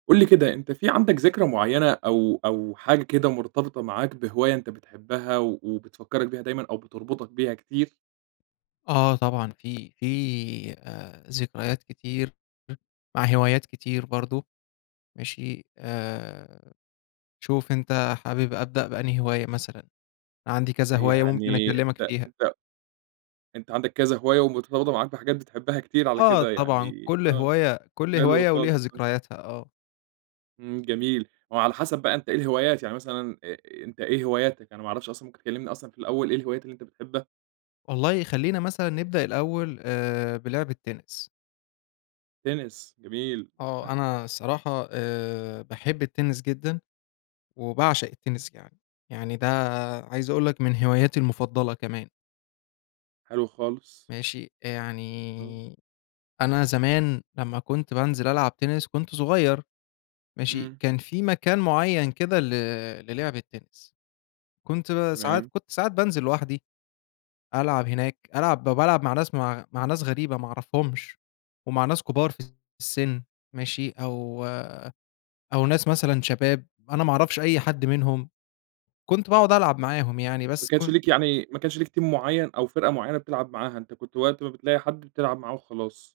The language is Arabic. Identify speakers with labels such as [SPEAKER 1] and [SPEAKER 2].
[SPEAKER 1] قُل لي كده، أنت في عندك ذكرى معيّنة أو أو حاجة كده مرتبطة معاك بهواية أنت بتحبها و وبتفكّرك بيها دايمًا أو بتربطك بيها كتير؟
[SPEAKER 2] آه، طبعًا في في آآ، ذكريات كتير مع هوايات كتير برضه، ماشي آآ، شوف أنت حابب أبدأ بأنهي هواية مثلًا؟ عندي كذا هواية ممكن
[SPEAKER 1] يعني
[SPEAKER 2] أكلمك
[SPEAKER 1] أنت
[SPEAKER 2] فيها.
[SPEAKER 1] أنت أنت عندك كذا هواية ومرتبطة معاك بحاجات بتحبها كتير على
[SPEAKER 2] آه
[SPEAKER 1] كده
[SPEAKER 2] طبعًا،
[SPEAKER 1] يعني،
[SPEAKER 2] كل
[SPEAKER 1] آه
[SPEAKER 2] هواية كل
[SPEAKER 1] حلو
[SPEAKER 2] هواية
[SPEAKER 1] خالص،
[SPEAKER 2] وليها
[SPEAKER 1] آه.
[SPEAKER 2] ذكرياتها، آه.
[SPEAKER 1] إمم، جميل وعلى حسب بقى أنت إيه الهوايات يعني مثلًا أ أنت إيه هواياتك؟ أنا ما أعرفش أصلًا ممكن تكلِّمني أصلًا في الأول إيه الهوايات اللي أنت بتحبها؟
[SPEAKER 2] والله خلينا مثلًا نبدأ الأول آآ، بلِعب التِنِس.
[SPEAKER 1] تِنِس، جميل.
[SPEAKER 2] آه، أنا الصراحة آآ، باحب التِنِس جدًا، وباعشق التِنِس كمان، يعني ده عايز أقول لك من هواياتي المفضَّلة كمان.
[SPEAKER 1] حلو خالص.
[SPEAKER 2] ماشي،
[SPEAKER 1] آه.
[SPEAKER 2] يعني أنا زمان لمّا كنت بانزل ألعب تِنِس كنت صغيّر ماشي،
[SPEAKER 1] إمم.
[SPEAKER 2] كان في مكان معيّن كده ل لِلِعب التِنِس، كنت ساعات
[SPEAKER 1] تمام.
[SPEAKER 2] كنت ساعات بانزل لوحدي، ألعب هناك ألعب بالعب مع ناس م مع ناس غريبة، ما أعرفهُمش، ومع ناس كبار في السن، ماشي، أو أو ناس مثلًا شباب أنا ما أعرفش أي حد منهم، كنت باقعد ألعب معاهم يعني
[SPEAKER 1] ما
[SPEAKER 2] بس
[SPEAKER 1] كانش
[SPEAKER 2] كنت
[SPEAKER 1] ليك يعني ما كانش ليك team معيّن، أو فرقة معيّنة، بتلعب معاها أنت كنت وقت ما بتلاقي حد بتلعب معاه وخلاص.